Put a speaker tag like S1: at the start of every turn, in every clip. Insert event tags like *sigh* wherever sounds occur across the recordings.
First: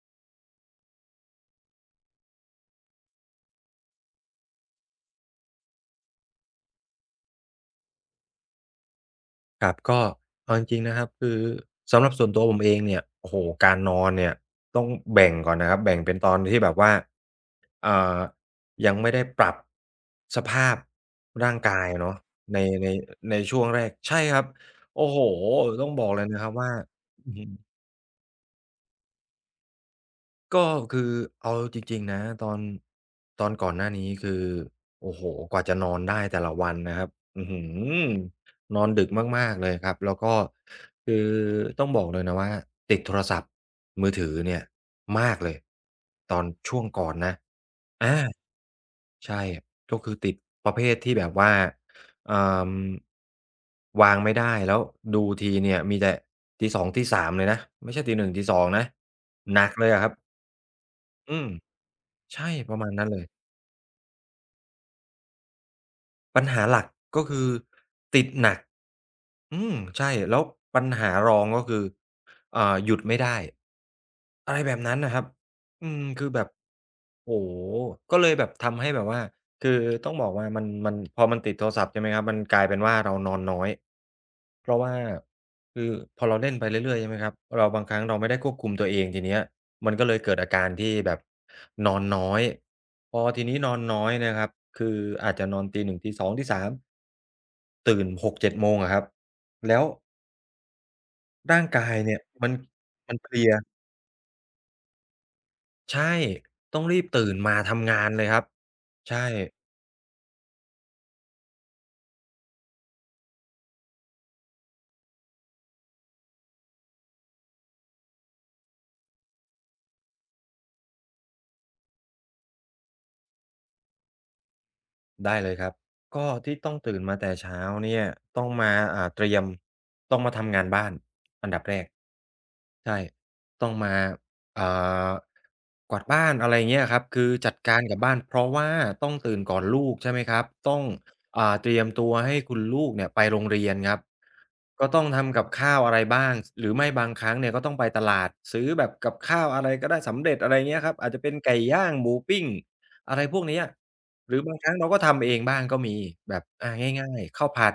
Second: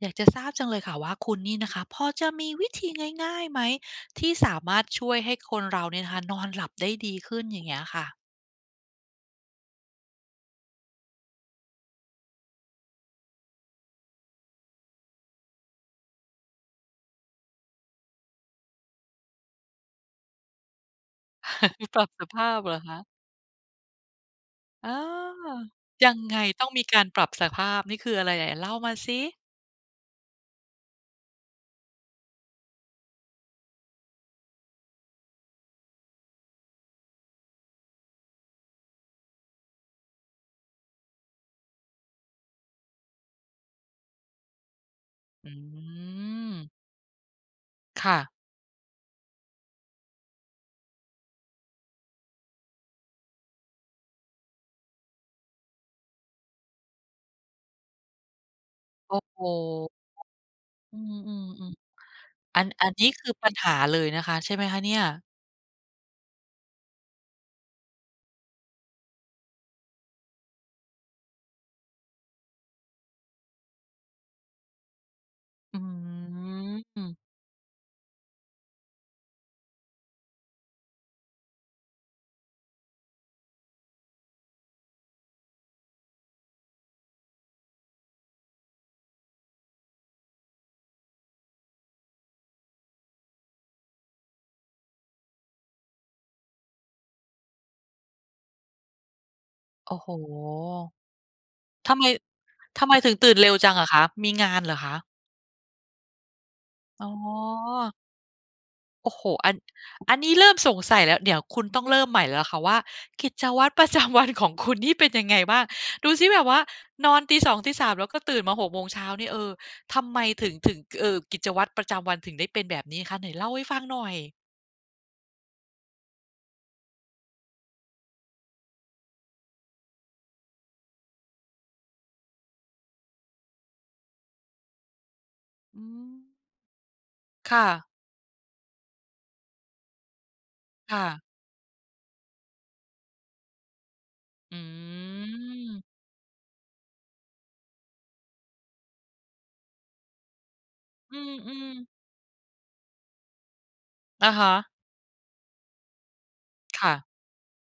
S1: อยากจะทราบจังเลยค่ะว่าคุณนี่นะคะพอจะมีวิธีง่ายๆไหมที่สามารถช่วยให้คนเราเนี่ยนะคะนอนหลับได้ดีขึ้นอย่างเงี้ยค่ะ
S2: ครับก็เอาจริงๆนะครับคือสำหรับส่วนตัวผมเองเนี่ยโอ้โฮการนอนเนี่ยต้องแบ่งก่อนนะครับแบ่งเป็นตอนที่แบบว่าอ่ายังไม่ได้ปรับสภาพร่างกาย
S1: *laughs* ปรับ
S2: เนาะ
S1: สภา
S2: ใน
S1: พเหรอ
S2: ใน
S1: คะ
S2: ในช่วงแรกใช่ครับ
S1: อ
S2: โอ้โฮ
S1: า
S2: ต้องบอก
S1: ยัง
S2: เลย
S1: ไง
S2: นะครับ
S1: ต้อง
S2: ว่า
S1: มีการปรับ
S2: อื้อ
S1: ส
S2: ฮื
S1: ภา
S2: อ
S1: พนี่คืออะไรไหนเล่ามาสิ
S2: ก็คือเอาจริงๆนะตอนก่อนหน้านี้คือโอ้โฮกว่าจะนอนได้แต่ละวันนะครับอื้อฮือนอนดึกมากๆเลยครับแล้วก็คือต้องบอกเลยนะว่าติดโทรศัพท์มือถือเนี่ยมากเล
S1: อื
S2: ยตอน
S1: ม
S2: ช่วงก่อนนะอา
S1: ค่ะ
S2: ใช่ก็คือติดประเภทที่แบบว่าเอ่อวางไม่ได้แล้วดูทีเนี่ยมีแต่ตีสองตีสามเลยนะไม่ใช่ตีหนึ่งตีสองนะ
S1: โอ้โห
S2: หนักเลยอะครับ
S1: อืมอื
S2: อื
S1: ม
S2: ม
S1: อม
S2: ใช่
S1: อัน
S2: ประมาณนั้
S1: นี้
S2: นเลย
S1: คือปัญหาเลยนะคะใช่ไหมคะเนี่ย
S2: ปัญหาหลักก็คือติดหนักอืมใช่แล้วปัญหารองก็คือหยุดไม่ได้อะไรแบบนั้นน่ะครับ
S1: อื
S2: อืมคือแบบ
S1: ม
S2: โอ้โฮก็เลยแบบทำให้แบบว่าคือต้องบอกว่ามันพอมันติดโทรศัพท์ใช่ไหมครับมันกลายเป็นว่าเรานอนน้อย เพราะว่าคือพอเราเล่นไปเรื่อยๆใช่ไหมครับเราบางครั้งเราไม่ได้ควบคุมตัวเองทีเนี้ยมันก็เลยเกิดอาการที่แบบนอนน้อยพอทีนี้นอนน้อยนะครับคืออาจจะนอนตี1ตี2ตี3ตื่น6 ถึง 7โมงอะครับแล้ว
S1: โอ้โห
S2: ร่างกาย
S1: ทำไม
S2: เนี่ยมัน
S1: ทำไมถึ
S2: มั
S1: ง
S2: นเพ
S1: ตื่น
S2: ลี
S1: เร็
S2: ย
S1: วจังอะคะมีงานเหรอคะ
S2: ใช่ต้องรี
S1: อ๋
S2: บ
S1: อ
S2: ตื่นมาทำงานเลยครับ
S1: โอ้โฮ
S2: ใช่
S1: อันนี้เริ่มสงสัยแล้วเดี๋ยวคุณต้องเริ่มใหม่แล้วล่ะค่ะว่ากิจวัตร *laughs* ประจำวันของคุณนี่เป็นยังไงบ้าง ดูซิแบบว่านอนตีสองตีสามแล้วก็ตื่นมา6โมงเช้านี่เออ ทำไมถึงกิจวัตรประจำวันถึงได้เป็นแบบนี้คะไหนเล่าให้ฟังหน่อย
S2: ได้เลยครับก็ที่ต้องตื่นมาแต่เช้าเนี่ยต้องมาเตรียมต้องมาทำงานบ้านอันดับแรกใช่ต้องมาอ่า
S1: อื
S2: กวาด
S1: ม
S2: บ้านอะไรเงี้ยครับคือจัด
S1: ค่ะ
S2: การกับบ้านเพราะว่าต้องตื่นก่อนลูกใช่ไหมครับต้อง
S1: ค่ะ
S2: เตรียมตัวให้คุณลูกเนี่ยไปโรงเรียนครับ
S1: อื
S2: ก็ต้องทำกับข้าวอะ
S1: ม
S2: ไรบ้างหรือไม่บางครั้งเนี่ยก็ต้องไปตลาดซื้อแบบกับข้าวอะไรก็ได้สำเร็จอะไรเงี้ยครับอาจ
S1: อื
S2: จะเป็นไก่
S1: ม
S2: ย่า
S1: ๆ
S2: งหมูปิ้งอะไรพวกเนี้ย ห
S1: อะ
S2: รือ
S1: ฮะ
S2: บางครั้งเราก็ทำเองบ้างก็มีแบบอาง่า
S1: ค่ะ
S2: ยๆข้าวผัด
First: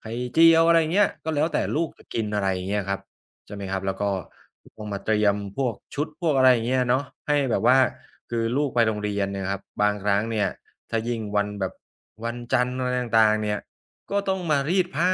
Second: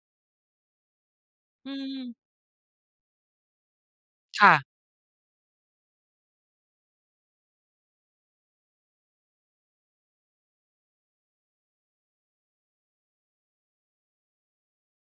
S2: ไข่เจียวอะไรอย่างเงี้ยก็แล้วแต่
S1: อื
S2: ลูกจะกิน
S1: ม
S2: อะไรอย่างเงี้ยครับใช่ไหมครับแล้วก็
S1: ค่ะ
S2: ต้องมาเตรียมพวกชุดพวกอะไรอย่างเงี้ยเนาะให้แบบว่าคือลูกไปโรงเรียนเนี่ยครับบางครั้งเนี่ยถ้ายิ่งวันแบบวันจันทร์อะไรต่างๆเนี่ยก็ต้องมารีดผ้า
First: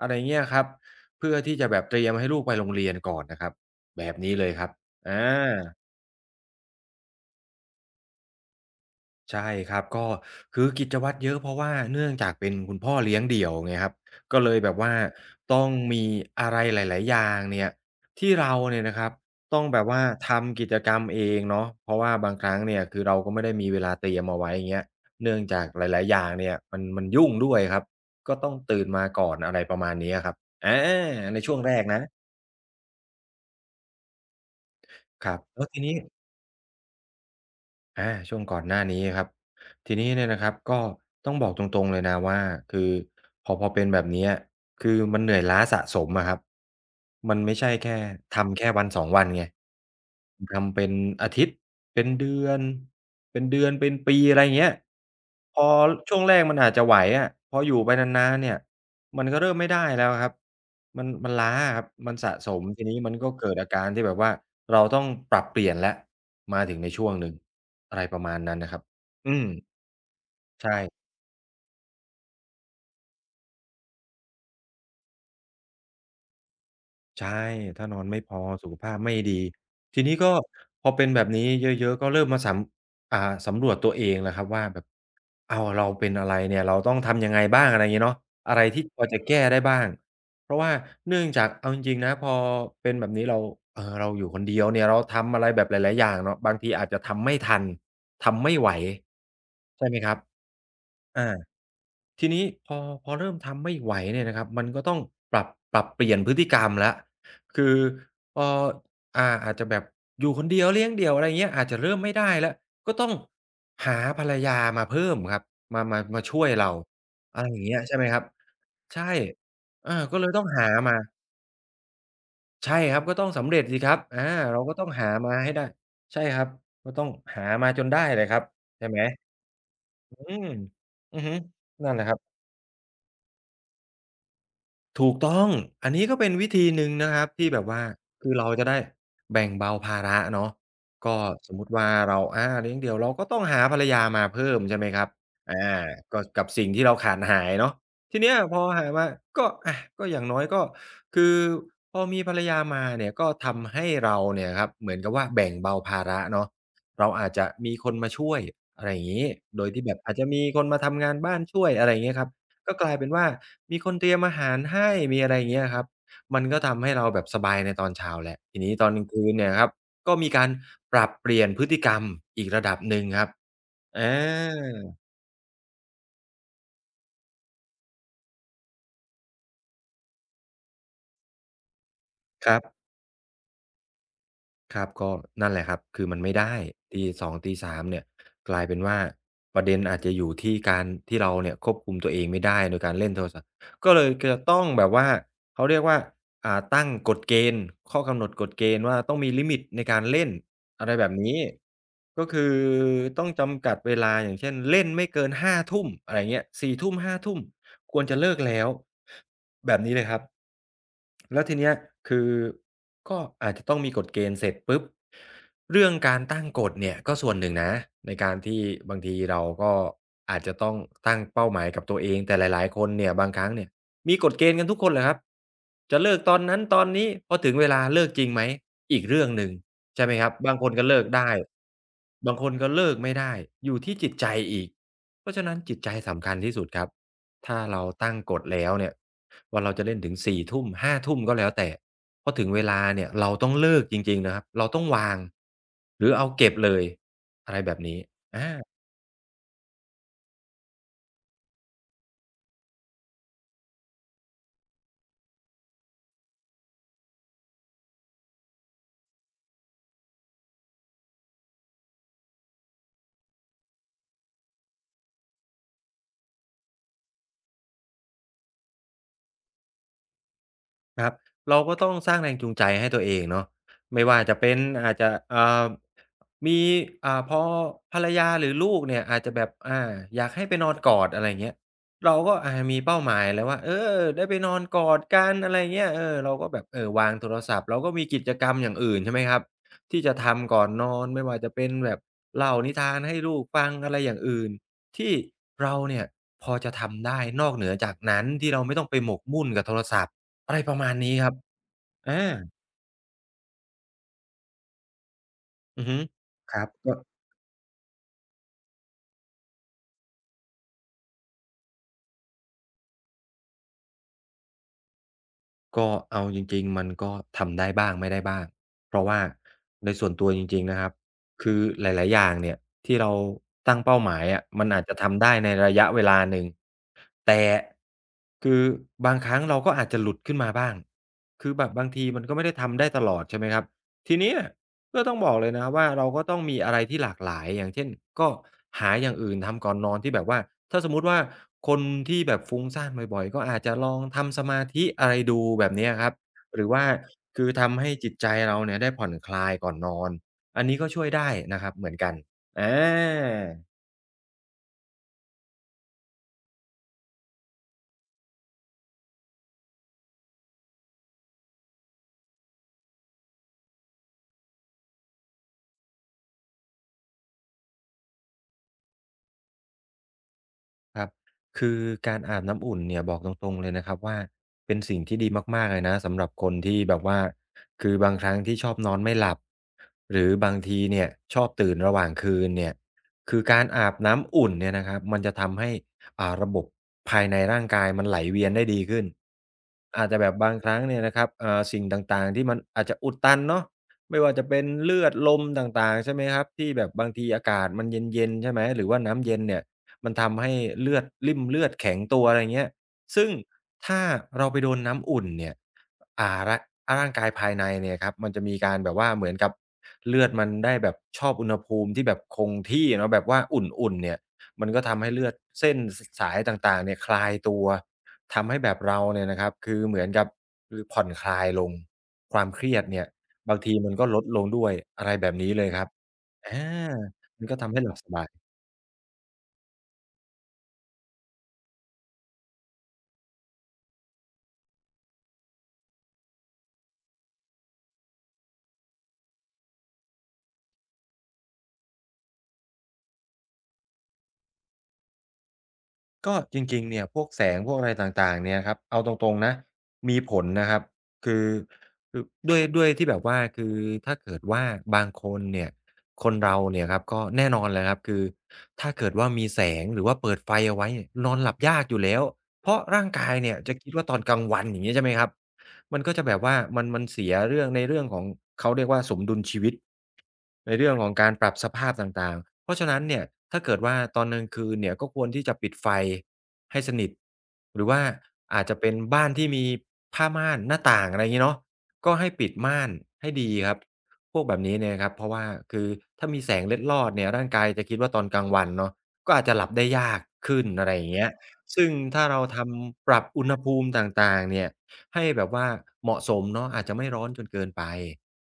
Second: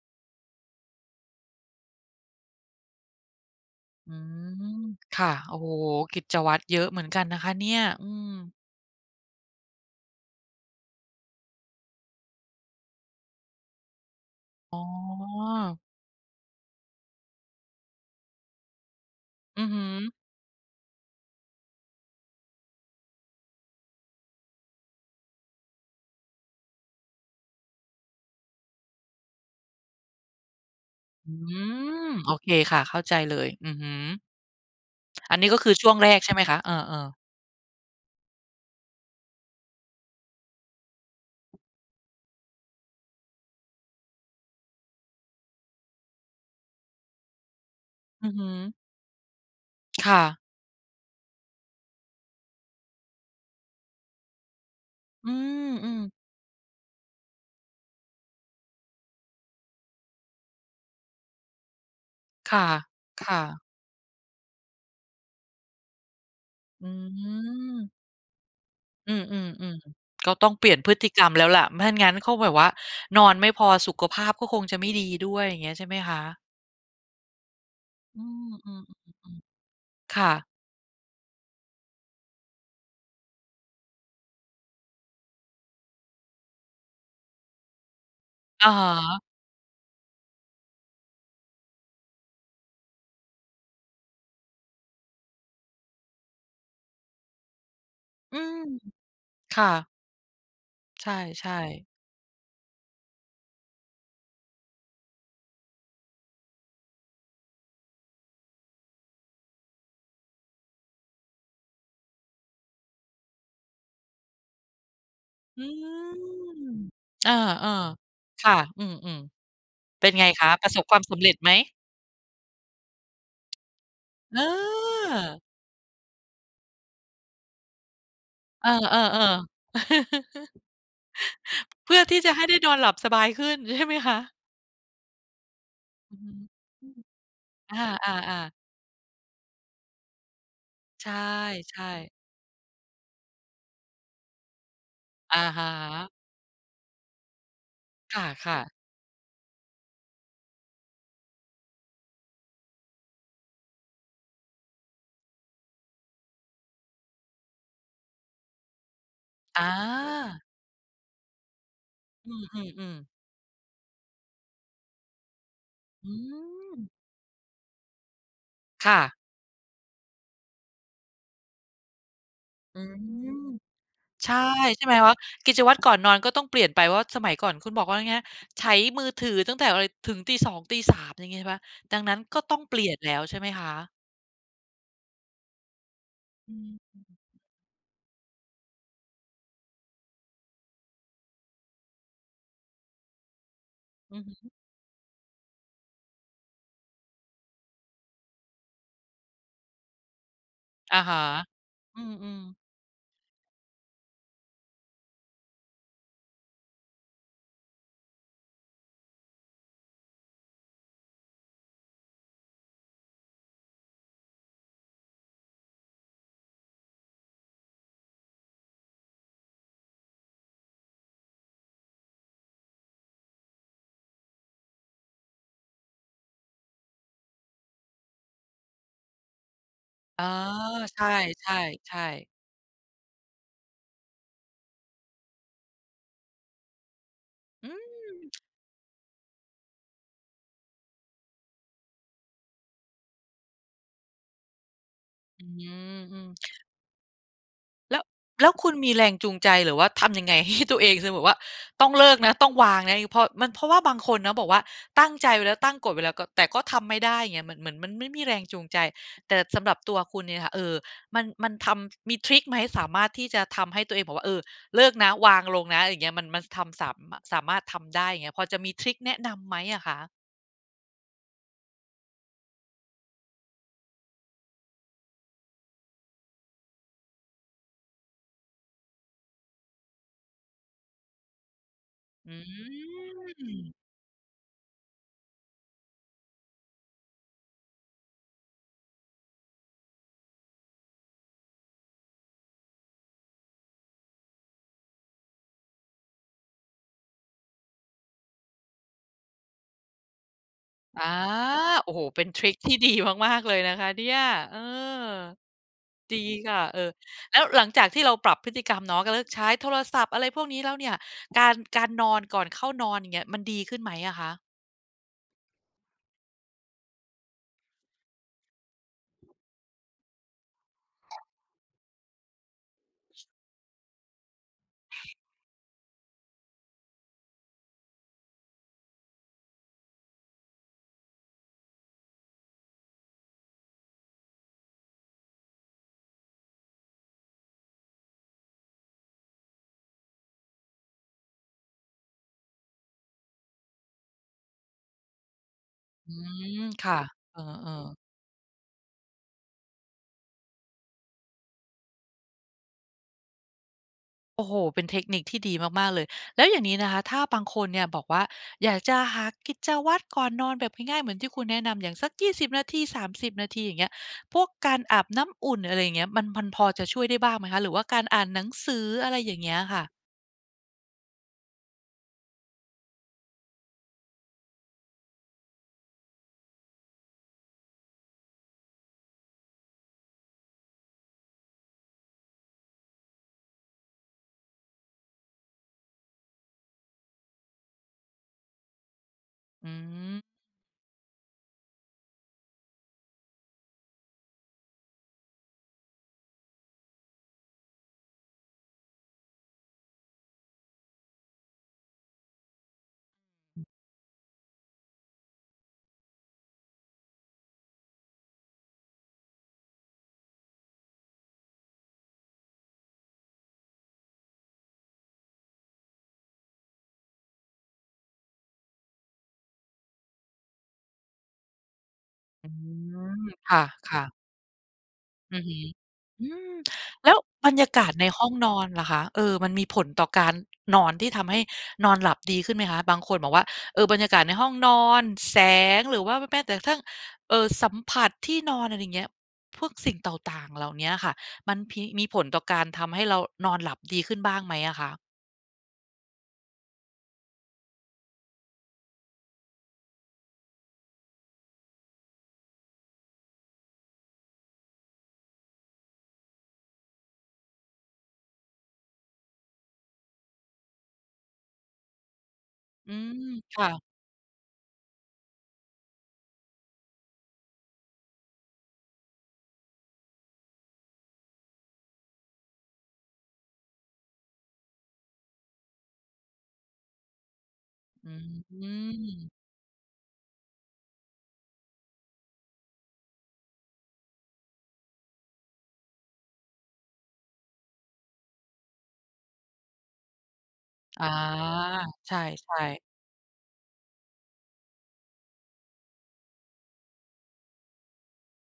S2: อะไรอย่างเงี้ยครับเพื่อที่จะแบบเตรียมให้ลูกไปโรงเรียนก่อนนะครับแบ
S1: อื
S2: บนี้เลยครับ
S1: ม
S2: อา
S1: ค่ะโอ้โฮกิจวัตรเยอะเหมือนกันนะคะเนี่ยอืม
S2: ใช่ครับก็คือกิจวัตรเยอะเพราะว่าเนื่องจากเป็นคุณพ่อเลี้ยงเดี่ยวไงครับก็เลยแบ
S1: อ๋
S2: บว่า
S1: อ
S2: ต้องมีอะไรหลายๆอย่างเนี่ยที่เราเนี่ยนะครับต้อ
S1: อื
S2: ง
S1: อ
S2: แบ
S1: ฮึ
S2: บว่าทำกิจกรรมเองเนาะเพราะว่าบางครั้งเนี่ยคือเราก็ไม่ได้มีเวลาเตรียมเอาไว้อย่างเงี้ยเนื่องจากหลายๆอย่างเนี่ยมันยุ่งด้วยครับก็ต้องตื่นมาก่อนอะไรประมาณนี้อะครับอา
S1: อื
S2: ในช่วงแรกนะ
S1: มโอเคค่ะเข้าใจเลยอือฮึ
S2: ค
S1: อั
S2: รั
S1: น
S2: บ
S1: นี้ก็
S2: แล้ว
S1: คือ
S2: ที
S1: ช่ว
S2: นี้
S1: งแรกใช่ไหมคะเออๆ
S2: อาช่วงก่อนหน้านี้ครับทีนี้เนี่ยนะครับก็ต้องบอกตรงๆเลยนะว่าคือพอเป็นแบบเนี้ยคือมันเหนื่อยล้าสะสมอะครับมันไม่ใช่แค่
S1: อือฮึ
S2: ทำแค่วันสอ2วันไง
S1: ค่ะ
S2: ทำเป็นอาทิตย์เป็นเดือนเป็นเดือนเป็นปีอะไรอย่างเงี้ย
S1: อื
S2: พอ
S1: ม
S2: ช่วง
S1: ๆ
S2: แรกมันอาจจะไหวอะพออยู่ไปนานๆเนี่ยมันก็เริ่มไม่ได้แล้วครับมันล้าอะครับมันสะสม
S1: ค่ะ
S2: ทีนี้มันก็
S1: ค่ะ
S2: เกิดอาการที่แบบว่าเราต้องปรับเปลี่ยนแล้วมาถึง
S1: อื
S2: ในช่วงหนึ่งอะไร
S1: ม
S2: ประมาณนั้นนะครับ
S1: อื
S2: อืม
S1: มๆๆก็ต้องเปลี่ย
S2: ใช่
S1: นพฤติกรรมแล้วล่ะไม่งั้นเขาแบบว่านอนไม่พอสุขภาพก็คงจะไม่ดีด้วยอย่างเงี้ยใช่ไหมคะ
S2: ใช่ถ้านอนไม่
S1: อื
S2: พอสุข
S1: ม
S2: ภาพไม่ดี
S1: ๆๆ
S2: ที
S1: ๆ
S2: นี้ก็
S1: ค่ะ
S2: พอเป็นแบบนี้เยอะๆก็เริ่มมาสำอ่าสำรวจตัวเองแหละครับว่าแบบอ้าวเราเป็นอะไรเนี่ยเราต้องทำยังไงบ้างอะไรอย่างงี้เนาะอะไร
S1: อะฮ
S2: ที่พอจะ
S1: ะ
S2: แก้ได้บ้างเพราะว่าเนื่องจากเอาจริงๆนะพอเป็นแบบนี้เราเราอยู่คนเดียวเนี่ยเราทำอะไรแบบหลายๆอย่างเนาะบางทีอาจจะทำไม่ทัน
S1: อื
S2: ทำไม่
S1: ม
S2: ไหว
S1: ค่ะ
S2: ใช่ไหมครับ
S1: ใ
S2: อา
S1: ช่ๆ
S2: ทีนี้พอเริ่มทำไม่ไหวเนี่ยนะครับมันก็ต้องปรับปรับเปลี่ยนพฤติกรรมแล้วคือพออาจจะแบบอยู่คนเดียวเลี้ยงเดี่ยวอะไรอย่างเงี้ยอาจจะเริ่มไม่ได้แล้วก็ต้องหาภรรยามาเพิ่มครับ
S1: อื
S2: มาช่วย
S1: ม
S2: เรา
S1: เออ
S2: อะไรอย่างเงี้ยใช่ไหมครับ
S1: ๆค่ะอื
S2: ใช่
S1: ม
S2: อา
S1: ๆเป็น
S2: ก็เล
S1: ไง
S2: ยต้อง
S1: คะป
S2: หา
S1: ระสบค
S2: มา
S1: วามสำเร็จไหม
S2: ใช่ครับก็ต้องสำเร็จสิครับอา
S1: เอ
S2: เราก็ต้องหามา
S1: อ
S2: ให้ได้ใช่ครับก็ต้องหามาจนได้แหละครับ
S1: เออ
S2: ใช่ไหม
S1: ๆๆ
S2: อื
S1: *laughs*
S2: มอือฮึนั่น
S1: เพื่
S2: แห
S1: อ
S2: ละครั
S1: ที่จะ
S2: บ
S1: ให้ได้นอนหลับสบายขึ้น *laughs* ใช่ไหมคะ
S2: ถูกต้องอันนี้
S1: อื
S2: ก็
S1: อ
S2: เป็
S1: ฮึ
S2: นวิธีห
S1: อื
S2: นึ่ง
S1: ม
S2: นะครับที่แบบ
S1: อ
S2: ว่าคือ
S1: า
S2: เรา
S1: ๆ
S2: จะ
S1: ๆ
S2: ได้แบ่งเบาภาระเนาะ
S1: ใช่
S2: ก็สมมุติ
S1: ใช่
S2: ว่าเราอาเลี้ยงเดี่ยวเราก็ต้องหาภรรยามาเพิ่มใช่ไหมครับ
S1: อะ
S2: อา
S1: ฮะ
S2: ก็กับสิ่งที่เราขาดหายเนาะ
S1: ค
S2: ทีเนี้ยพ
S1: ่ะ
S2: อ
S1: ๆ
S2: หามาก็อะก็อย่างน้อยก็คือพอมีภรรยามาเนี่ยก็ทำให้เราเนี่ยครับเหมือนกับว่าแบ่งเบาภาระเนาะเราอาจจะมีคนมาช่วยอะไรอย่างงี้โดย
S1: อา
S2: ที่แบบอาจจะมีคนมาทำงานบ้านช่วยอะไรอย่างเงี้ยครับ
S1: อื
S2: ก็กลา
S1: ม
S2: ย
S1: ๆ
S2: เป็น
S1: ๆ
S2: ว่ามีคนเตรียมอาหารให้มีอะไรอย่างเงี้ยครับ
S1: อื
S2: มันก็
S1: ม
S2: ทำให้เราแบบสบายในตอนเช้าแล้วทีนี้ตอน
S1: ค่ะ
S2: กลางคืนเนี่ยครับก็มีการปรับเปลี่ยนพฤติกรรมอีกระดั
S1: อื
S2: บหนึ่งครับ
S1: ม
S2: อ
S1: ใช่
S2: า
S1: ใช่ไหมคะกิจวัตรก่อนนอนก็ต้องเปลี่ยนไปเพราะสมัยก่อนคุณบอกว่าไงใช้มือถือตั้งแต่อะไรถึงตีสองตีสามอย่างงี้ใช่เปล่าดังนั้นก็
S2: ค
S1: ต้
S2: รั
S1: อง
S2: บ
S1: เปลี่ยนแล้วใช่ไหมคะ
S2: ครับก็นั่นแหละครับคือมันไม่
S1: อื
S2: ได้
S1: ม
S2: ตีสองตีสามเนี่ยกลายเป็นว่าประเด็นอาจจะอยู่ที่การที่เราเนี่ยควบคุมตัวเองไม่ได้โดยการเล่นโทรศัพท์ก็เลย
S1: อือ
S2: จะ
S1: ฮึ
S2: ต้องแบบว่าเขาเรียกว่าตั้งกฎเกณฑ์ข้อกำหนดกฎเกณฑ์ว่าต้องมีลิมิตในการเล่นอะไร
S1: อะ
S2: แบบ
S1: ฮะ
S2: นี้
S1: อื
S2: ก็
S1: ม
S2: คือ
S1: ๆ
S2: ต้องจำกัดเวลาอย่างเช่นเล่นไม่เกิน5ทุ่มอะไรอย่างเงี้ยสี่ทุ่มห้าทุ่มควรจะเลิกแล้วแบบนี้เลยครับ แล้วทีเนี้ยคือก็อาจจะต้องมีกฎเกณฑ์เสร็จปุ๊บเรื่องการตั้งกฎเนี่ยก็ส่วนหนึ่งนะในการที่บางทีเราก็อาจจะต้องตั้งเป้าหมายกับตัวเองแต่หลายๆคนเนี่ยบางครั้งเนี่ยมีกฎเกณฑ์กันทุกคนแหละครับจะเลิกตอนนั้นตอนนี้พอถึงเวลาเลิกจริงไหมอีกเรื่องหนึ่งใช่ไหม
S1: อ๋
S2: ค
S1: อ
S2: รับบางคนก็
S1: ใช
S2: เลิกได้
S1: ่ๆ
S2: บางค
S1: ๆ
S2: นก็เลิกไม่ได้อยู่ที่จิตใจอีกเพราะฉะนั้นจิตใจสำคัญที่สุดครับถ้า
S1: อื
S2: เรา
S1: ม
S2: ตั้งกฎแล้วเนี่ย ว่าเราจะเล่นถึง4ทุ่ม5ทุ่มก็แล้วแต่พอถึงเวลาเนี่ยเราต้องเลิกจริงๆนะครับเราต้องวาง
S1: อืม
S2: หรือ
S1: อืม
S2: เอาเก็บเลยอะไรแบบ
S1: แล้
S2: นี้
S1: ว
S2: อา
S1: คุณมีแรงจูงใจหรือว่าทำยังไงให้ตัวเองคือแบบว่าต้องเลิกนะต้องวางนะเพราะมันเพราะว่าบางคนนะบอกว่าตั้งใจไว้แล้วตั้งกฎไว้แล้วก็แต่ก็ทำไม่ได้ไงเหมือนมันไม่มีแรงจูงใจแต่สำหรับตัวคุณเนี่ยค่ะเออมันมีทริกไหมสามารถที่จะทำให้ตัวเองบอกว่าเออเลิกนะวางลงนะอย่างเงี้ยมันทำสามสามารถทำได้อย่างเงี้ยพอจะมีทริกแนะนำไหมอะคะ
S2: ครับเราก็ต้องสร้างแรงจูงใจให้ตัวเองเนาะไม่ว่าจะเป็นอาจจะมีพอภรรยาหรือลูกเนี่ยอาจจะแบบอยากให้ไปนอนกอดอะไรเงี้ยเราก็
S1: อื
S2: มีเป้าหมายแล้วว่าเอ
S1: ม
S2: อได้ไปนอนกอดกันอะไรเงี้ยเออเราก็แบบเออวางโทรศัพท์เราก็มีกิจกรรมอย่างอื่นใช่ไหมครับที่จะทำก่อนนอนไม่ว่าจะเป็นแบบเล่านิทานให้ลูกฟังอะไรอย่างอื่นที่เราเนี่ยพอจะทำได้นอกเหนือจากนั้นที่เราไม่ต้องไปหมกมุ่นกับโทรศัพท์ อะไรประมาณ
S1: อา
S2: นี้ครับ
S1: โอ้โฮเป็น
S2: อา
S1: ทริกที่ดีมากๆเลยนะคะเนี่ยเออ
S2: อือฮึ
S1: ดี
S2: ค
S1: ค่ะ
S2: รับ
S1: เออ
S2: ก็
S1: แล้วหลังจากที่เราปรับพฤติกรรมเนาะก็เลิกใช้โทรศัพท์อะไรพวกนี้แล้วเนี่ย การนอนก่อนเข้านอนอย่างเงี้ยมันดีขึ้นไหมอะคะ
S2: ก็เอาจริงๆมันก็ทำได้บ้างไม่ได้บ้างเพราะว่าในส่วนตัวจริงๆนะครับคือหลายๆอย่างเนี่ยที่เราตั้งเป้าหมายอะมันอาจจะทำได้ในระยะเวลาหนึ่งแต่คือบางครั้งเราก็อาจจะหลุดขึ้นมาบ้างคือแบบบางทีมันก็ไม่ได้ทำได้ตลอดใช่ไหมครับทีเนี้ย ก็ต้องบอกเลยนะครับว่าเราก็ต้องมีอะไรที่หลากหลายอย่างเช่นก็หาอย่างอื่นทำก่อนนอนที่แบบว่าถ้าสมมุติว่าคนที่แบบฟุ้งซ่านบ่อยๆก็อาจจะลองทำสมาธิอะไรดูแบบเนี้ยค
S1: อื
S2: รับห
S1: ม
S2: รือว่า
S1: ค่ะเอ
S2: คือ
S1: อ
S2: ทำให้
S1: ๆ
S2: จิตใจเราเนี่ยได้ผ่อนคลายก่อนนอนอันนี้ก็ช่วยได้นะครับเหมือนกันอา
S1: โอ้โฮเป็นเทคนิคที่ดีมากๆเลยแล้วอย่างนี้นะคะถ้าบางคนเนี่ยบอกว่าอยากจะหากิจวัตรก่อนนอนแบบง่ายๆเหมือนที่คุณแนะนำอย่างสักยี่สิบนาทีสามสิบนาทีอย่างเงี้ยพวกการอาบน้ำอุ่นอะไรอย่างเงี้ยมันพอจะช่วยได้บ้างไหมคะหรือว่าการอ่านหนังสืออะไรอย่างเงี้ยค่ะ
S2: ครับคือการอาบน้ำอุ่นเนี่ยบอกตรงๆเลยนะครับว่าเป็นสิ่งที่ดีมากๆเลยนะสำหรับคนที่แบบว่าคือบางครั้งที่ชอบนอนไม่หลับหรือบางทีเนี่ยชอบตื่นระหว่างคืนเนี่ยคือการอาบน้ำอุ่นเนี่ยนะครับมันจะทำให้ระบบภายในร่างกายมันไหลเวียนได้ดีขึ้น
S1: อื
S2: อาจจะแบบ
S1: ม
S2: บางครั้งเนี่ยนะครับสิ่งต่างๆที่มันอาจจะอุดตันเนาะไม่ว่าจะเป็นเลือดลมต่างๆใช่ไหมครับที่แบบบางทีอากาศมันเย็นๆใช่ไหมหรือว่าน้ำเย็นเนี่ย มันทำให้เลือดริ่มเลือดแข็งตัวอะไรเงี้ยซึ่งถ้าเราไปโดนน้ำอุ่นเนี่ยอ่าร่าร่างกายภายในเนี่ยครับมันจะมีการแบบว่าเหมือนกับเลือดมันได้แบบชอบอุณหภูมิที่แบบคงที่เนาะแบบว่าอุ่นๆเนี่ยมันก็ทำให้เลือดเส้นสสายต่างๆเนี่ยคลายตัวทำให้แบบเราเนี่ยนะครับคือเหมือนกับคือผ่อนคลายลงควา
S1: อื
S2: มเครียดเนี่ย
S1: มค
S2: บางทีมัน
S1: ่ะ
S2: ก็ลด
S1: ๆ
S2: ลงด้วยอะไรแบบ
S1: อือ
S2: นี้
S1: ฮึ
S2: เลยครับ
S1: อืม
S2: อา
S1: แล้ว
S2: มัน
S1: บร
S2: ก็
S1: รยา
S2: ทำให้
S1: กา
S2: ห
S1: ศ
S2: ลับ
S1: ใน
S2: สบา
S1: ห้
S2: ย
S1: องนอนล่ะคะเออมันมีผลต่อการนอนที่ทำให้นอนหลับดีขึ้นไหมคะบางคนบอกว่าเออบรรยากาศในห้องนอนแสงหรือว่าแม้แต่กระทั่งเอ่อสัมผัสที่นอนอะไรอย่างเงี้ยพวกสิ่งต่างๆเหล่าเนี้ยค่ะมันพมีผลต่อการทำให้เรานอนหลับดีขึ้นบ้างไหมอะคะ
S2: ก็จริงๆเนี่ยพวกแสงพวกอะไรต่างๆเนี่ยครับเอาตรงๆนะมีผลนะครับคือคือด้วยที่แบบว่าคือถ้า เกิดว่าบางคนเนี่ยคนเราเนี่ยครับก็แน่นอนแหละครับคือถ้าเกิดว่ามีแสงหรือว่าเปิดไฟเอาไว้เนี่ยนอนหลับยากอยู่แล้วเพราะ
S1: อื
S2: ร่าง
S1: ม
S2: กายเนี่ย
S1: ค่ะ
S2: จะคิดว่าตอนกลางวันอย่างงี้ใช่ไหมครับ มันก็จะแบบว่ามันเสียเรื่องในเรื่องของเขาเรียกว่าสมดุลชีวิตในเรื่องของการปรับสภาพต่างๆเพราะฉะนั้นเนี่ยถ้าเกิดว่าตอนกลางคืนเนี่ยก็ควรที่จะปิดไฟให้สนิทหรือว่า
S1: อื
S2: อาจจะเป็นบ้าน
S1: ม
S2: ที่มีผ้าม่านหน้าต่างอะไรงี้เนาะก็ให้ปิดม่านให้ดีครับพวกแบบนี้เนี่ยครับเพราะว่าคือถ้ามีแสงเล็ดลอดเนี่ยร่างกายจะคิดว่าตอนกลางวันเนาะก็อาจจะหลับได้ยากขึ้นอะไรอ
S1: อา
S2: ย่างเงี้ยซึ่ง
S1: ใ
S2: ถ้าเราท
S1: ช่
S2: ำปรับอุณหภูมิต่างๆเนี่ย ให้แบบว่าเหมาะสมเนาะอาจจะไม่ร้อนจนเกินไป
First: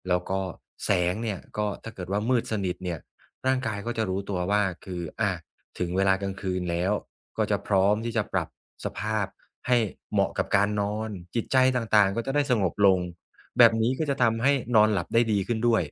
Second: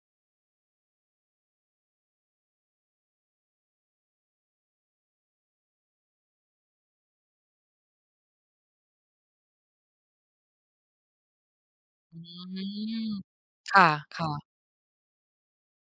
S2: แล้วก็แสงเนี่ยก็ถ้าเกิดว่ามืดสนิทเนี่ยร่างกายก็จะรู้ตัวว่าคืออาถึงเวลากลางคืนแล้วก็จะพร้อมที่จะปรับสภาพให้เหมาะกับการนอนจิตใจต่าง
S1: ๆอื
S2: ๆก็จะได้สงบลง
S1: ม
S2: แบ
S1: ค
S2: บนี้ก็จะ
S1: ่ะ
S2: ทำให้
S1: ๆ
S2: นอนหลับได้ดีขึ้นด้วย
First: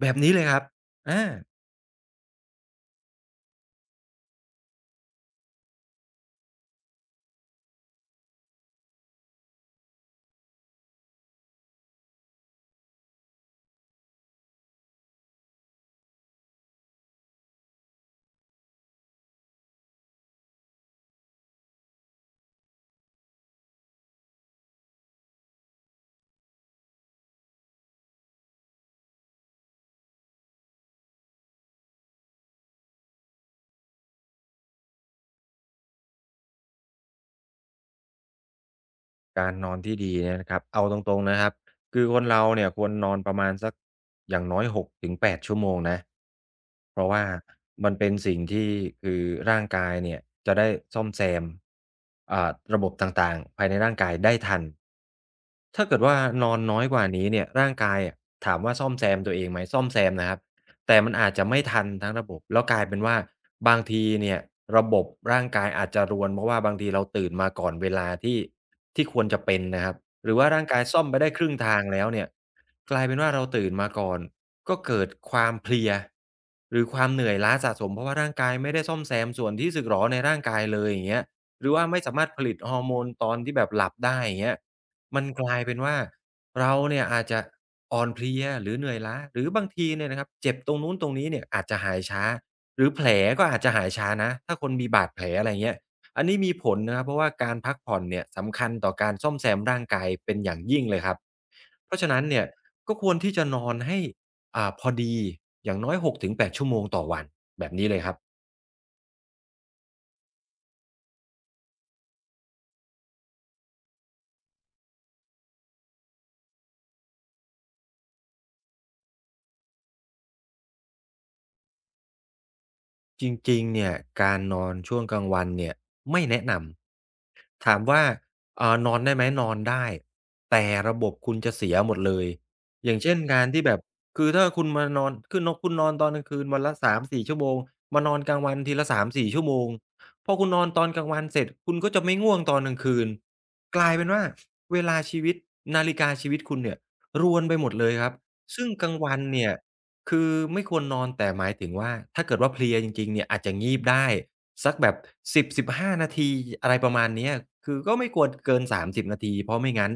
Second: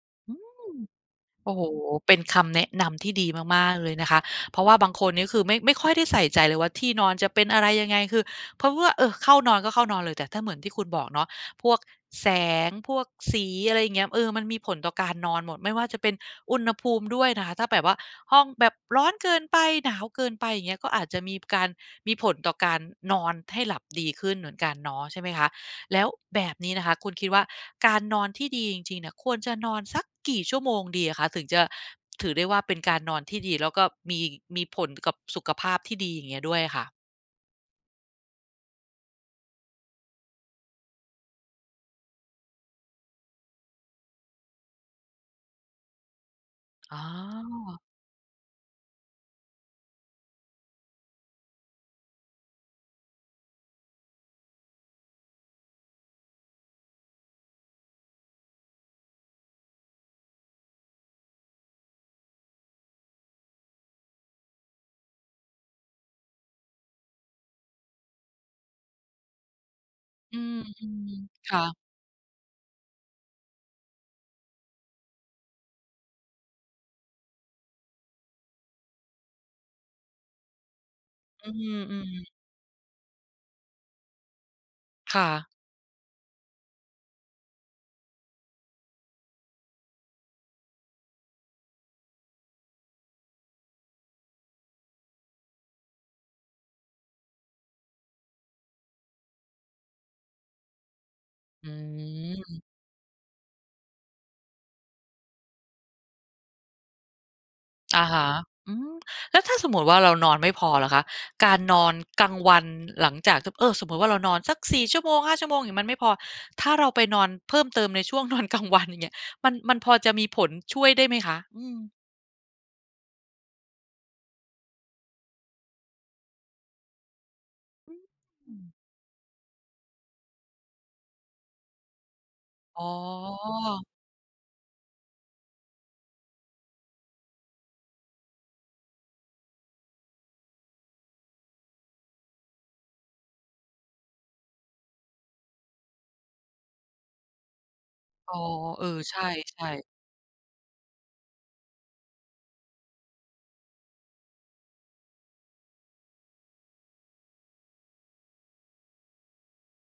S2: แบบนี้
S1: อื
S2: เลยครับ
S1: ม
S2: อา
S1: โอ้โฮเป็นคำแนะนำที่ดีมากๆเลยนะคะเพราะว่าบางคนนี่คือไม่ค่อยได้ใส่ใจเลยว่าที่นอนจะเป็นอะไรยังไงคือเพราะว่าเออเข้านอนก็เข้านอนเลยแต่ถ้าเหมือนที่คุณบอกเนาะพวกแสงพวกสีอะไรอย่างเงี้ยเออมันมีผลต่อการนอนหมดไม่ว่าจะเป็นอุณหภูมิด้วยนะคะ ถ้าแบบว่าห้องแบบร้อนเกินไป หนาวเกินไปอย่างเงี้ยก็อาจจะมีการมีผลต่อการนอนให้หลับดีขึ้นเหมือนกันเนาะใช่ไหมคะ แล้วแบบนี้นะคะคุณคิดว่าการนอนที่ดีจริงๆเนี่ยควรจะนอนสักกี่ชั่วโมงดีอะคะถึงจะถือได้ว่าเป็นการนอนที่ดีแล้วก็มีผลกับสุขภาพที่ดีอย่างเงี้ยด้วยอะค่ะ
S2: การนอนที่ดีเนี่ยนะครับเอาตรงๆนะครับคือคนเราเนี่ยควรนอนประมาณสักอย่างน้อย6-8ชั่วโมงนะ
S1: อ๋
S2: เพราะว่า
S1: อ
S2: มันเป็นสิ่งที่คือร่างกายเนี่ยจะได้ซ่อมแซมอ่าระบบต่างๆภายในร่างกายได้ทัน ถ้าเกิดว่านอนน้อยกว่านี้เนี่ยร่างกายอะถามว่าซ่อมแซมตัวเองไหมซ่อมแซมนะครับแต่มันอาจจะไม่ทันทั้งระบบแล้วกลายเป็นว่าบางทีเนี่ยระบบร่างกายอาจจะรวนเพราะว่าบางทีเราตื่นมาก่อนเวลาที่ที่ควรจะเป็นนะครับหรื
S1: อื
S2: อว่า
S1: ม
S2: ร่างกายซ่อมไปได้ค
S1: ๆ
S2: รึ่งทาง
S1: ค่ะ
S2: แล้วเนี่ยกลายเป็นว่าเราตื่นมาก่อนก็เกิดความเพลียหรือความเหนื่อยล้าสะสมเพราะว่าร่างกายไม่ได้ซ่อมแซมส่วนที่สึกหรอในร่างกายเลยอย่างเงี้ย
S1: อื
S2: หรือว่าไม่สามารถผ
S1: ม
S2: ลิตฮอร์โมนตอนที่แบบหลับได้อย่างเงี้ย
S1: ๆ
S2: มัน
S1: ค่ะ
S2: กลายเป็นว่าเราเนี่ยอาจจะอ่อนเพลียหรือเหนื่อยล้าหรือบางทีเนี่ยนะครับเจ็บตรงนู้นตรงนี้เนี่ยอาจจะหายช้าหรือแผลก็อาจจะหายช้านะถ้าคนมีบาดแผลอะไรเงี้ยอันนี้มีผลนะครับเพราะว่าการพักผ่อนเนี่ยสำคัญต่อการซ่อมแซมร่างกายเป็นอย่างยิ่งเลยครับ
S1: อื
S2: เพราะฉะนั้นเนี่ย
S1: ม
S2: ก็ควรที่จะนอนให้พอดีอย่างน้อย6-8ชั่วโมงต่อวันแบบนี้เลย
S1: อะ
S2: ครับ
S1: ฮะอืมแล้วถ้าสมมุติว่าเรานอนไม่พอล่ะคะการนอนกลางวันหลังจากเออสมมุติว่าเรานอนสักสี่ชั่วโมงห้าชั่วโมงอย่างงี้มันไม่พอถ้าเราไปนอนเพิ่มเติมในช่วงนอนกลางวันอย่างเงี้ยมันพอจะมีผลช่วยได้ไหมคะอืม
S2: จริงๆเนี่ยการนอนช่วงกลางวันเนี่ยไม่แนะนำ ถามว่า
S1: อืม
S2: นอนได้ไหมนอนได้ แต่ระบบคุณจะเสียหมดเลย
S1: อ๋
S2: อ
S1: อ
S2: ย่างเช่นการที่แบบคือถ้าคุณมานอนคือนคุณนอนตอนกลางคืนวันละ3-4ชั่วโมงมานอนกลางวันทีละ3-4ชั่วโมงพอคุณนอนตอนกลางวันเสร็จ คุณก็จะไม่ง่วงตอนกลางคืน กลายเป็นว่าเวลาชีวิตนาฬิกาชีวิตคุณเนี่ยรวนไปหมดเลยครับ
S1: อ๋อ
S2: ซึ่ง
S1: เอ
S2: กลาง
S1: อใช
S2: วันเนี่ย
S1: ่ๆ
S2: คือไม่ควรนอนแต่หมายถึงว่าถ้าเกิดว่าเพลียจริงๆเนี่ยอาจจะงีบได้สักแบบ1 0้านาทีอะไรประมาณเนี้ยคือก็ไม่ควรเกิน30นาทีเพราะไม่งั้น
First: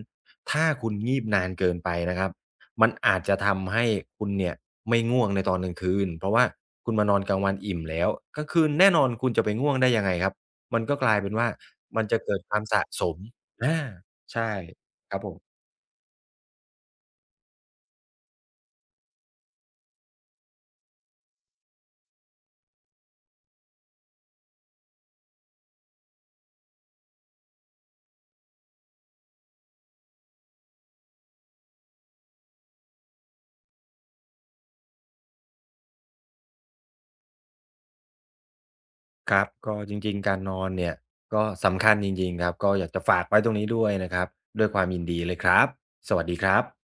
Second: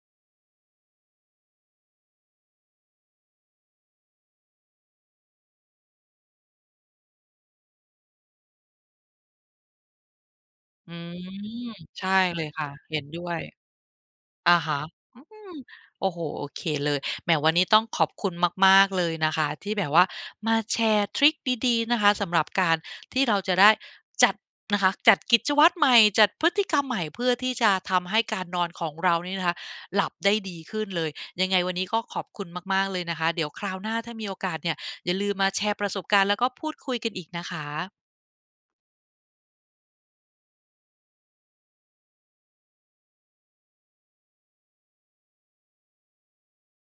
S2: ถ้าคุณงีบนานเกินไปนะครับมันอาจจะทำให้คุณเนี่ยไม่ง่วงในตอนกลางคืนเพราะว่าคุณมานอนกลางวันอิ่มแล้วกลางคืนแน่นอนคุณจะไปง่วงได้ยังไงครับมัน
S1: อื
S2: ก็ก
S1: ม
S2: ลายเป็นว่ามัน
S1: ใช่
S2: จะเกิ
S1: เล
S2: ด
S1: ย
S2: ความ
S1: ค่ะ
S2: สะ
S1: เห็
S2: ส
S1: น
S2: ม
S1: ด้วย
S2: อาใช่
S1: อะฮะ
S2: ครับผม
S1: อืมโอ้โฮโอเคเลยแหมวันนี้ต้องขอบคุณมากๆเลยนะคะที่แบบว่ามาแชร์ทริกดีๆนะคะสำหรับการที่เราจะได้จัดนะคะจัดกิจวัตรใหม่จัดพฤติกรรมใหม่เพื่อที่จะทำให้การนอนของเรานี่นะคะหลับได้ดีขึ้นเลยยังไงวันนี้ก็ขอบคุณมากๆเลยนะคะเดี๋ยวคราวหน้าถ้ามีโอกาสเนี่ยอย่าลืมมาแชร์ประสบการณ์แล้วก็พูดคุยกันอีกนะคะ
S2: ครับก็จริงๆการนอนเนี่ยก็สำคัญจริงๆครับก็อยากจะฝากไว้ตรงนี้ด้วยนะครับด้วยความยินดีเลยครับสวัสดีครับ